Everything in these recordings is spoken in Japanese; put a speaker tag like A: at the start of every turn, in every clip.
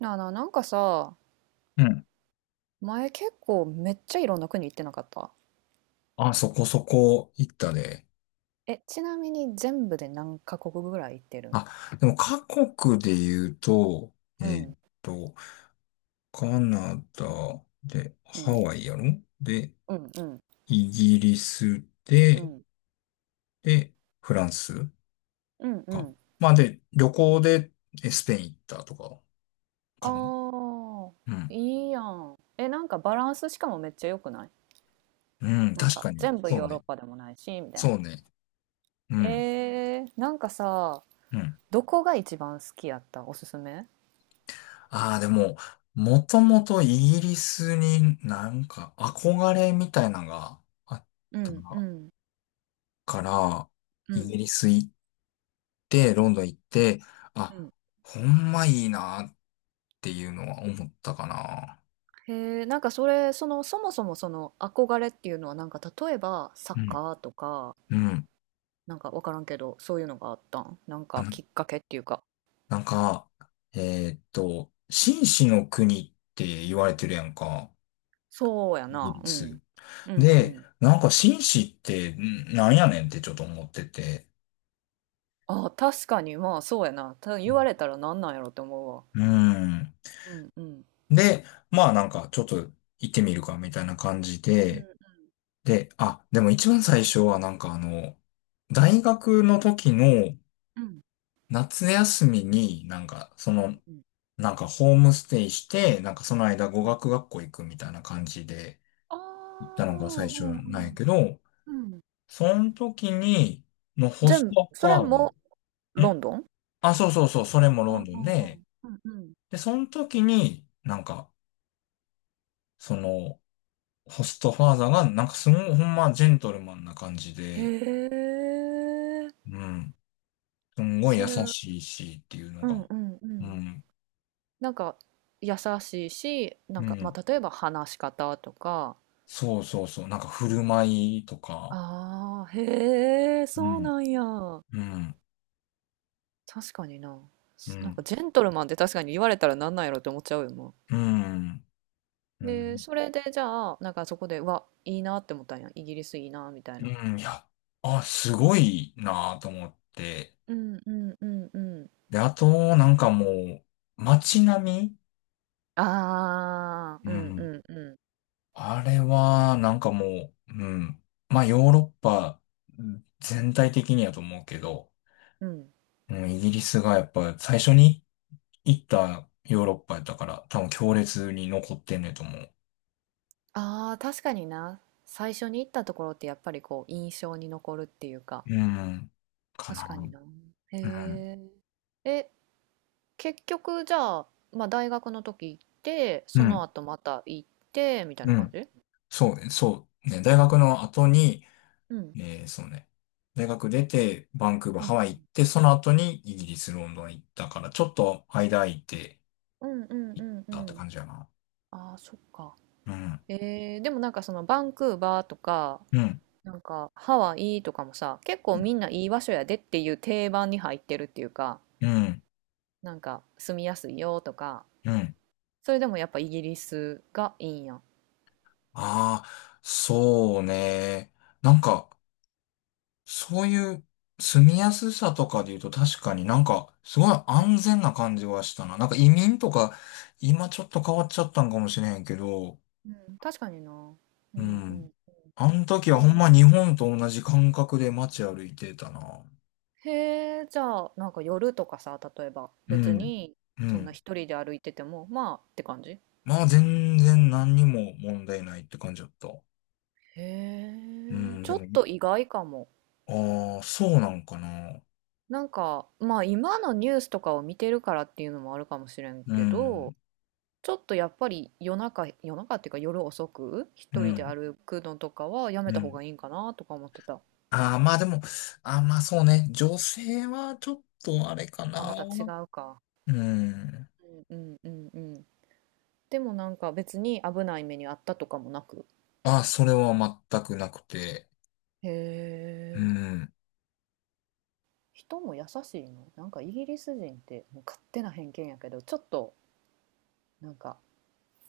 A: なあなあ、なんかさ、
B: うん。
A: 前結構めっちゃいろんな国行ってなかった？
B: あ、そこそこ行ったね。
A: え、ちなみに全部で何カ国ぐらい行ってるん？
B: あ、でも各国で言うと、え
A: う
B: ー
A: ん、
B: っと、カナダで、
A: う
B: ハ
A: ん、
B: ワイやろ。で、
A: うん、うん、
B: イギリス
A: う
B: で、
A: ん、
B: で、フランス
A: うん、う
B: か。
A: ん。
B: まあで、旅行でスペイン行ったとか、かな。
A: ああ、
B: うん。
A: いいやん。え、なんかバランスしかもめっちゃ良くない？
B: うん、
A: なん
B: 確
A: か
B: かに。
A: 全部
B: そう
A: ヨーロッ
B: ね。
A: パでもないし、みたいな。
B: そうね。うん。
A: えー、なんかさ、
B: うん。
A: どこが一番好きやった？おすすめ？
B: ああ、でも、もともとイギリスになんか憧れみたいなのがあっ
A: う
B: た
A: ん、う
B: な
A: ん、
B: から
A: う
B: イギ
A: ん、
B: リス行って、ロンドン行って、
A: うん、う
B: あ、
A: ん。
B: ほんまいいなっていうのは思ったかな。
A: へえ、なんかそれ、そもそもその憧れっていうのは、なんか例えばサッ
B: うん。
A: カーとか、
B: うん。
A: なんかわからんけど、そういうのがあったん？なん
B: あ
A: か
B: の、
A: きっかけっていうか、
B: なんか、紳士の国って言われてるやんか。
A: そうや
B: イギ
A: な、
B: リ
A: うん。
B: ス。
A: うんう
B: で、
A: ん。
B: なんか紳士ってんなんやねんってちょっと思ってて。
A: ああ、確かに、まあそうやな。ただ言
B: う
A: われたらなんなんやろって思うわ。
B: んうん。
A: うんうん。
B: で、まあなんかちょっと行ってみるかみたいな感じ
A: う
B: で、
A: ん
B: で、あ、でも一番最初はなんかあの、大学の時の
A: うん
B: 夏休みになんかそ
A: うん
B: の、
A: うん
B: なんかホームステイして、なんかその間
A: う
B: 語
A: ん。
B: 学学校行くみたいな感じで
A: あ
B: 行
A: あ、
B: っ
A: う
B: たのが
A: ん
B: 最初なんやけど、
A: うんうん。
B: その時に、のホス
A: 全部、
B: トフ
A: それ
B: ァーム。ん
A: もロンドン？
B: あ、そうそうそう、それも
A: は
B: ロン
A: ん
B: ド
A: は
B: ン
A: んは
B: で、
A: ん。うんうん。
B: で、その時になんか、その、ホストファーザーがなんかすごいほんまジェントルマンな感じで、
A: へえ、
B: うん。すんごい
A: そ
B: 優
A: れ、うん
B: しいしっていうの
A: う
B: が。
A: んう
B: う
A: ん。
B: ん。
A: なんか優しいし、なん
B: う
A: か、ま
B: ん。
A: あ、例えば話し方とか。
B: そうそうそう。なんか振る舞いとか。
A: ああ、へえ、
B: う
A: そう
B: ん。
A: なんや。
B: うん。
A: 確かにな。
B: う
A: なんか
B: ん。
A: ジェントルマンって確かに言われたらなんなんやろって思っちゃうよ、も
B: うん。
A: う。
B: う
A: で、
B: ん。
A: それでじゃあ、なんかそこで、うわ、いいなって思ったんや。イギリスいいな、みたい
B: う
A: な。
B: ん。いや、あ、すごいなぁと思って。
A: うんうんうんうん。
B: で、あと、なんかもう、街並
A: ああ、う
B: みう
A: んう
B: ん。
A: んう
B: あれは、なんかもう、うん。まあ、ヨーロッパ全体的にやと思うけど、
A: んうん。
B: うん、イギリスがやっぱ最初に行ったヨーロッパやったから、多分強烈に残ってんねんと思う。
A: ああ、確かにな。最初に行ったところってやっぱりこう印象に残るっていうか。
B: うん。か
A: 確
B: な。
A: かにな。へ
B: うん。
A: え。え、結局じゃあ、まあ、大学の時行って
B: う
A: その
B: ん。
A: 後また行ってみたい
B: う
A: な感
B: ん。
A: じ？
B: そうね。そう。ね。大学の後に、
A: うん
B: そうね。大学出て、バンクーバー、
A: う
B: ハ
A: ん
B: ワイ行って、その後にイギリス、ロンドン行ったから、ちょっと間空いて
A: うんうんうんう
B: たって
A: ん。
B: 感じやな。
A: ああそっか。
B: うん。
A: えー、でもなんかそのバンクーバーとか、
B: うん。
A: なんかハワイとかもさ、結構みんないい場所やでっていう定番に入ってるっていうか、
B: うん。
A: なんか住みやすいよとか。
B: うん。
A: それでもやっぱイギリスがいいんや？
B: ああ、そうね。なんか、そういう住みやすさとかで言うと確かになんかすごい安全な感じはしたな。なんか移民とか今ちょっと変わっちゃったんかもしれへんけど、
A: うん、うん、確かにな、う
B: う
A: んう
B: ん。
A: ん。
B: あの時は
A: そ
B: ほ
A: ん
B: んま日
A: な？
B: 本と同じ感覚で街歩いてたな。
A: へえ、じゃあ、なんか夜とかさ、例えば、
B: う
A: 別
B: ん。
A: に、
B: う
A: そんな
B: ん。
A: 一人で歩いてても、まあって感じ？へ
B: まあ全然何にも問題ないって感じだった。う
A: え、
B: ん。
A: ち
B: で
A: ょ
B: も、
A: っと意外かも。
B: ああ、そうなんかな。
A: なんか、まあ今のニュースとかを見てるからっていうのもあるかもしれん
B: う
A: けど、
B: ん。
A: ちょっとやっぱり夜中、夜中っていうか夜遅く、
B: う
A: 一人で
B: ん。
A: 歩くのとかはやめ
B: う
A: た方
B: ん。
A: がいいんかなとか思ってた。
B: ああ、まあでも、ああ、まあそうね。女性はちょっとあれか
A: あ、
B: な。
A: また違うか。
B: うん。
A: うんうんうんうん。でもなんか別に危ない目にあったとかもなく。
B: あ、それは全くなくて。
A: へ
B: う
A: え。
B: ん。
A: 人も優しいの？なんかイギリス人ってもう勝手な偏見やけど、ちょっとなんか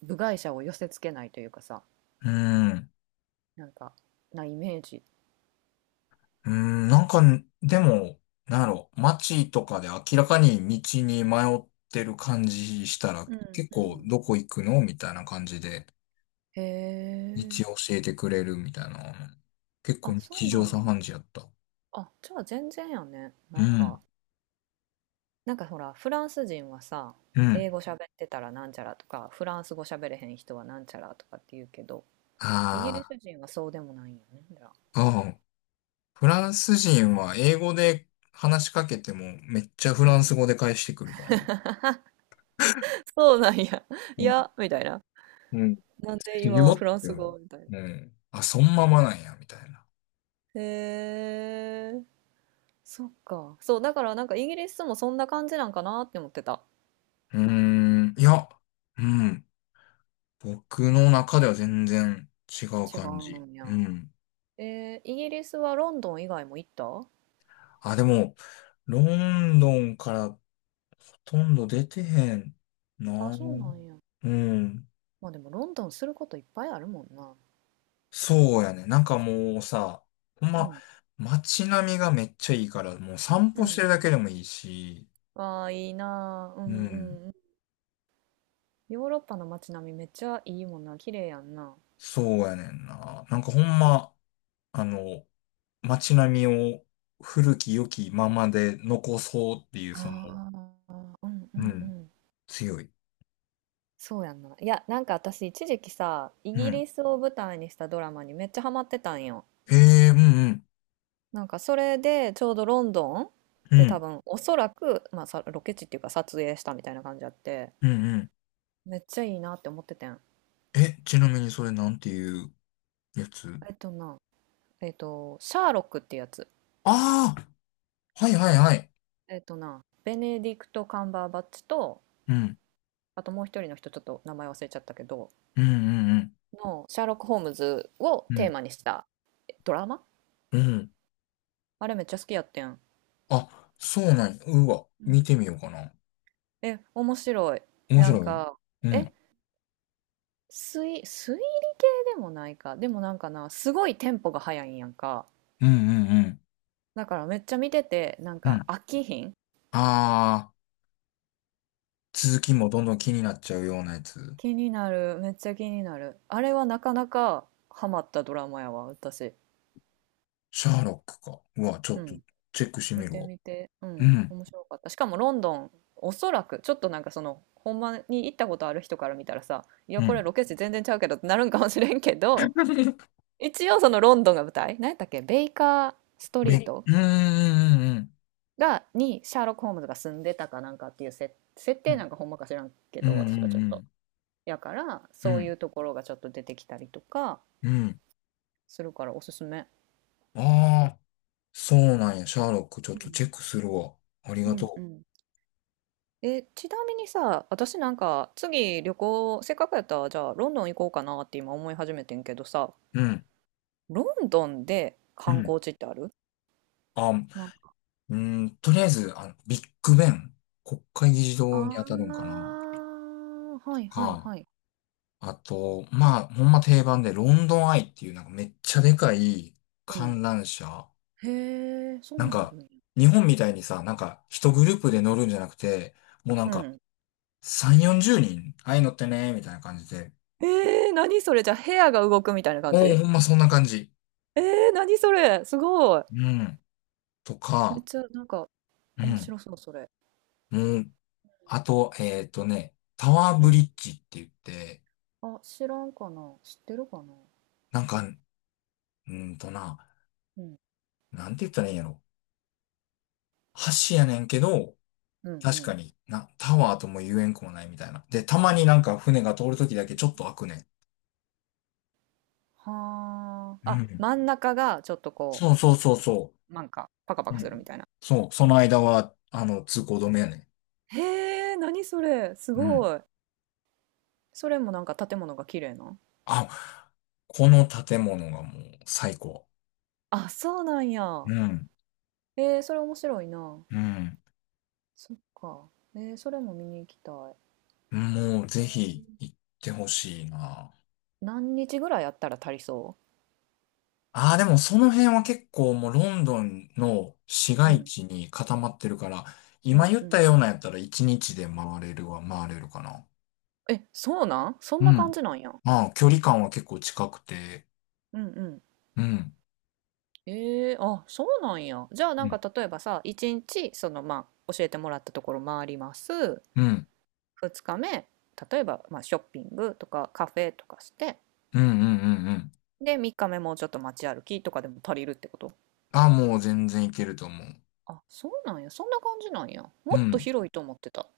A: 部外者を寄せつけないというかさ、
B: うん。
A: なんかなイメージ。
B: うん。なんか、でも、なんやろ、街とかで明らかに道に迷ってる感じしたら、
A: うん
B: 結
A: う
B: 構
A: ん。
B: どこ行くのみたいな感じで、
A: へ
B: 道
A: え。
B: 教えてくれるみたいな。結構
A: あそう
B: 日
A: な
B: 常
A: ん
B: 茶
A: や。
B: 飯事やった。
A: あじゃあ全然やね。な
B: う
A: ん
B: ん。
A: かなんかほらフランス人はさ、
B: うん。
A: 英語喋ってたらなんちゃらとか、フランス語喋れへん人はなんちゃらとかって言うけど、イギリ
B: あ
A: ス人はそうでもないんやねじゃあ。
B: あ、うん。フランス人は英語で話しかけてもめっちゃフ
A: う
B: ラン
A: ん。
B: ス語で返してくるからな。
A: そうなんや。いやみたいな。
B: うん。
A: なんで今
B: よ
A: フラ
B: っ
A: ン
B: て
A: ス
B: 思
A: 語みたいな。
B: う。うん。あ、そんままなんや、みたいな。
A: へえ、そっか。そう、だからなんかイギリスもそんな感じなんかなって思ってた。
B: うーん。いや、うん。僕の中では全然違う
A: 違
B: 感じ。
A: うんや。
B: うん。
A: えー、イギリスはロンドン以外も行った？
B: あ、でも、ロンドンからほとんど出てへん
A: あ、
B: な。
A: そうなんや。
B: うん。
A: まあでもロンドンすることいっぱいあるもんな。
B: そうやね。なんかもうさ、ほん
A: う
B: ま、
A: ん。
B: 街並みがめっちゃいいから、もう散
A: う
B: 歩して
A: ん。
B: るだけでもいいし、
A: ああ、いいなあ。う
B: う
A: んう
B: ん。
A: んうん。ヨーロッパの街並みめっちゃいいもんな。綺麗やんな。
B: そうやねんな。なんかほんま、あの、街並みを古き良きままで残そうっていう、
A: あ
B: その、
A: あ、うんう
B: う
A: んう
B: ん、
A: ん。
B: 強い。
A: そうやんな。いや、なんか私一時期さ、イ
B: う
A: ギ
B: ん。
A: リスを舞台にしたドラマにめっちゃハマってたんよ。
B: ええうんうん。
A: なんかそれでちょうどロンドン
B: う
A: で、多
B: ん。
A: 分おそらく、まあ、さロケ地っていうか撮影したみたいな感じあって、
B: うんうん。
A: めっちゃいいなって思っててん。
B: え、ちなみにそれなんていうやつ。
A: えっとな、シャーロックってやつ。
B: ああー、はいはいはい。
A: えっとな、ベネディクト・カンバーバッチと、
B: うん。
A: あともう一人の人ちょっと名前忘れちゃったけど
B: うんうん
A: のシャーロック・ホームズを
B: う
A: テー
B: ん。
A: マにしたドラマ。
B: うん。うん。
A: あれめっちゃ好きやってん、
B: あ、そうなんや。うわ、
A: う
B: 見
A: ん。
B: てみようかな。
A: え、面白い？
B: 面
A: なん
B: 白い。
A: か、
B: う
A: え、
B: ん。
A: 推理系でもないか、でもなんかなすごいテンポが速いんやんか、
B: うんうんうん。
A: だからめっちゃ見てて、なん
B: うん。
A: か
B: あ
A: 飽きひん。
B: あ、続きもどんどん気になっちゃうようなやつ。
A: 気になる。めっちゃ気になる。あれはなかなかハマったドラマやわ、私。
B: シャーロックか。うわ、ちょ
A: う
B: っと
A: ん。
B: チェックして
A: 見
B: みる
A: て
B: わ。
A: みて。う
B: う
A: ん。
B: ん。
A: 面白かった。しかもロンドン、おそらく、ちょっとなんかその、ほんまに行ったことある人から見たらさ、いや、
B: う
A: これ
B: ん。
A: ロケ地全然ちゃうけどってなるんかもしれんけど、一応そのロンドンが舞台、何やったっけ、ベイカーストリー
B: べ、
A: ト
B: うーん、
A: が、にシャーロック・ホームズが住んでたかなんかっていう設
B: う
A: 定、
B: ん、
A: なんかほんまか知らんけ
B: うん、
A: ど、私はちょっ
B: う
A: と。
B: ん、
A: やから、
B: うん、う
A: そ
B: ん、う
A: うい
B: ん。
A: うところがちょっと出てきたりとか
B: うん
A: するからおすすめ。
B: ああー、そうなんや。シャーロック、ちょっ
A: う
B: とチ
A: ん
B: ェックするわ。あり
A: う
B: が
A: んう
B: と
A: ん。え、ちなみにさ、私なんか次旅行、せっかくやったらじゃあロンドン行こうかなって今思い始めてんけどさ、
B: う。うん、
A: ロンドンで
B: う
A: 観
B: ん。
A: 光地ってある？
B: あ、う
A: なんか、
B: ーん、とりあえず、あの、ビッグベン、国会議事
A: あ
B: 堂に当たるんかな。
A: ー、
B: と
A: はいはい
B: か、
A: はい。
B: あと、まあ、ほんま定番で、ロンドンアイっていう、なんかめっちゃでかい
A: うん。
B: 観覧車。
A: へえ、そ
B: な
A: ん
B: ん
A: なんある
B: か、
A: んや。
B: 日本みたいにさ、なんか、一グループで乗るんじゃなくて、もうなん
A: う
B: か、
A: ん。
B: 3、40人ああいうのってね、みたいな感じで。
A: えー、何それ？じゃあ部屋が動くみたいな感
B: もう
A: じ？
B: ほんまそんな感じ。
A: えー、何それすごい。
B: うん。と
A: めっ
B: か、
A: ちゃなんか
B: う
A: 面
B: ん。
A: 白そうそれ。
B: もう、あと、タワー
A: う
B: ブ
A: ん。
B: リッジって言って、
A: あ、知らんかな。知ってるかな。
B: なんか、うーんとな、
A: うん。
B: なんて言ったらいいんやろ。橋やねんけど、
A: うんう
B: 確か
A: ん。
B: にな、タワーとも言えんくもないみたいな。で、たまになんか船が通るときだけちょっと開くねん。
A: は
B: う
A: あ。あ、
B: ん。
A: 真ん中がちょっとこ
B: そうそうそうそ
A: う、なんか、パカパ
B: う。う
A: カするみ
B: ん。
A: たいな。
B: そう、その間は、あの、通行止めやね
A: へえ、何それ。す
B: ん。うん。
A: ごい。それもなんか建物が綺麗な。
B: あ、この建物がもう最高。
A: あ、そうなんや。
B: うん、
A: えー、それ面白いな。
B: うん。
A: そっか。えー、それも見に行きたい。
B: もうぜひ行ってほしいな。
A: 何日ぐらいやったら足りそ
B: ああ、でもその辺は結構もうロンドンの市
A: う？う
B: 街
A: ん、
B: 地に固まってるから、
A: う
B: 今
A: ん、
B: 言っ
A: う
B: た
A: ん。
B: ようなやったら1日で回れるは回れるかな。
A: え、そうなん、そん
B: う
A: な感
B: ん。
A: じなんや。
B: ああ、距離感は結構近くて、
A: うん、うん。
B: うん。
A: ええ、あ、そうなんや。じゃあな
B: う
A: んか
B: ん。
A: 例えばさ、1日そのまあ教えてもらったところ回ります。
B: うん。
A: 2日目、例えばまあショッピングとかカフェとかして、
B: うんうんうんうん。
A: で3日目もうちょっと街歩きとかでも足りるってこと。
B: ああ、もう全然いけると思う。
A: あ、そうなんや。そんな感じなんや。も
B: う
A: っと
B: ん。
A: 広いと思ってた。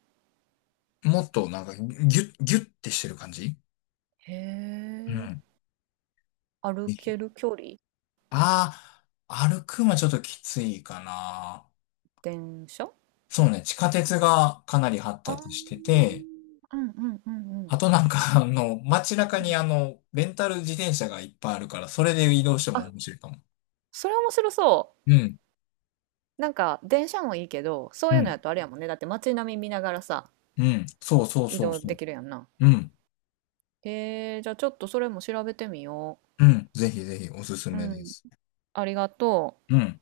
B: もっとなんかギュッ、ギュッてしてる感じ
A: へ
B: うん。
A: え。歩ける距離？
B: ああ、歩くんはちょっときついかな。
A: 電車？
B: そうね、地下鉄がかなり発
A: あー、
B: 達してて、
A: うんうんうんうん。
B: あとなんか、あの、街中
A: う
B: にあ
A: ん。
B: の、レンタル自転車がいっぱいあるから、それで移動しても
A: あ、
B: 面白いかも。
A: それ面白そ
B: うん、
A: う。なんか電車もいいけど、そう
B: う
A: いうの
B: ん、
A: やとあれやもんね。だって街並み見ながらさ、
B: うん、そうそう
A: 移
B: そう
A: 動
B: そ
A: で
B: う。
A: きるやんな。
B: うん、
A: えー、じゃあちょっとそれも調べてみよ
B: うん、ぜひぜひおすす
A: う。う
B: めで
A: ん。
B: す。
A: ありがとう。
B: うん。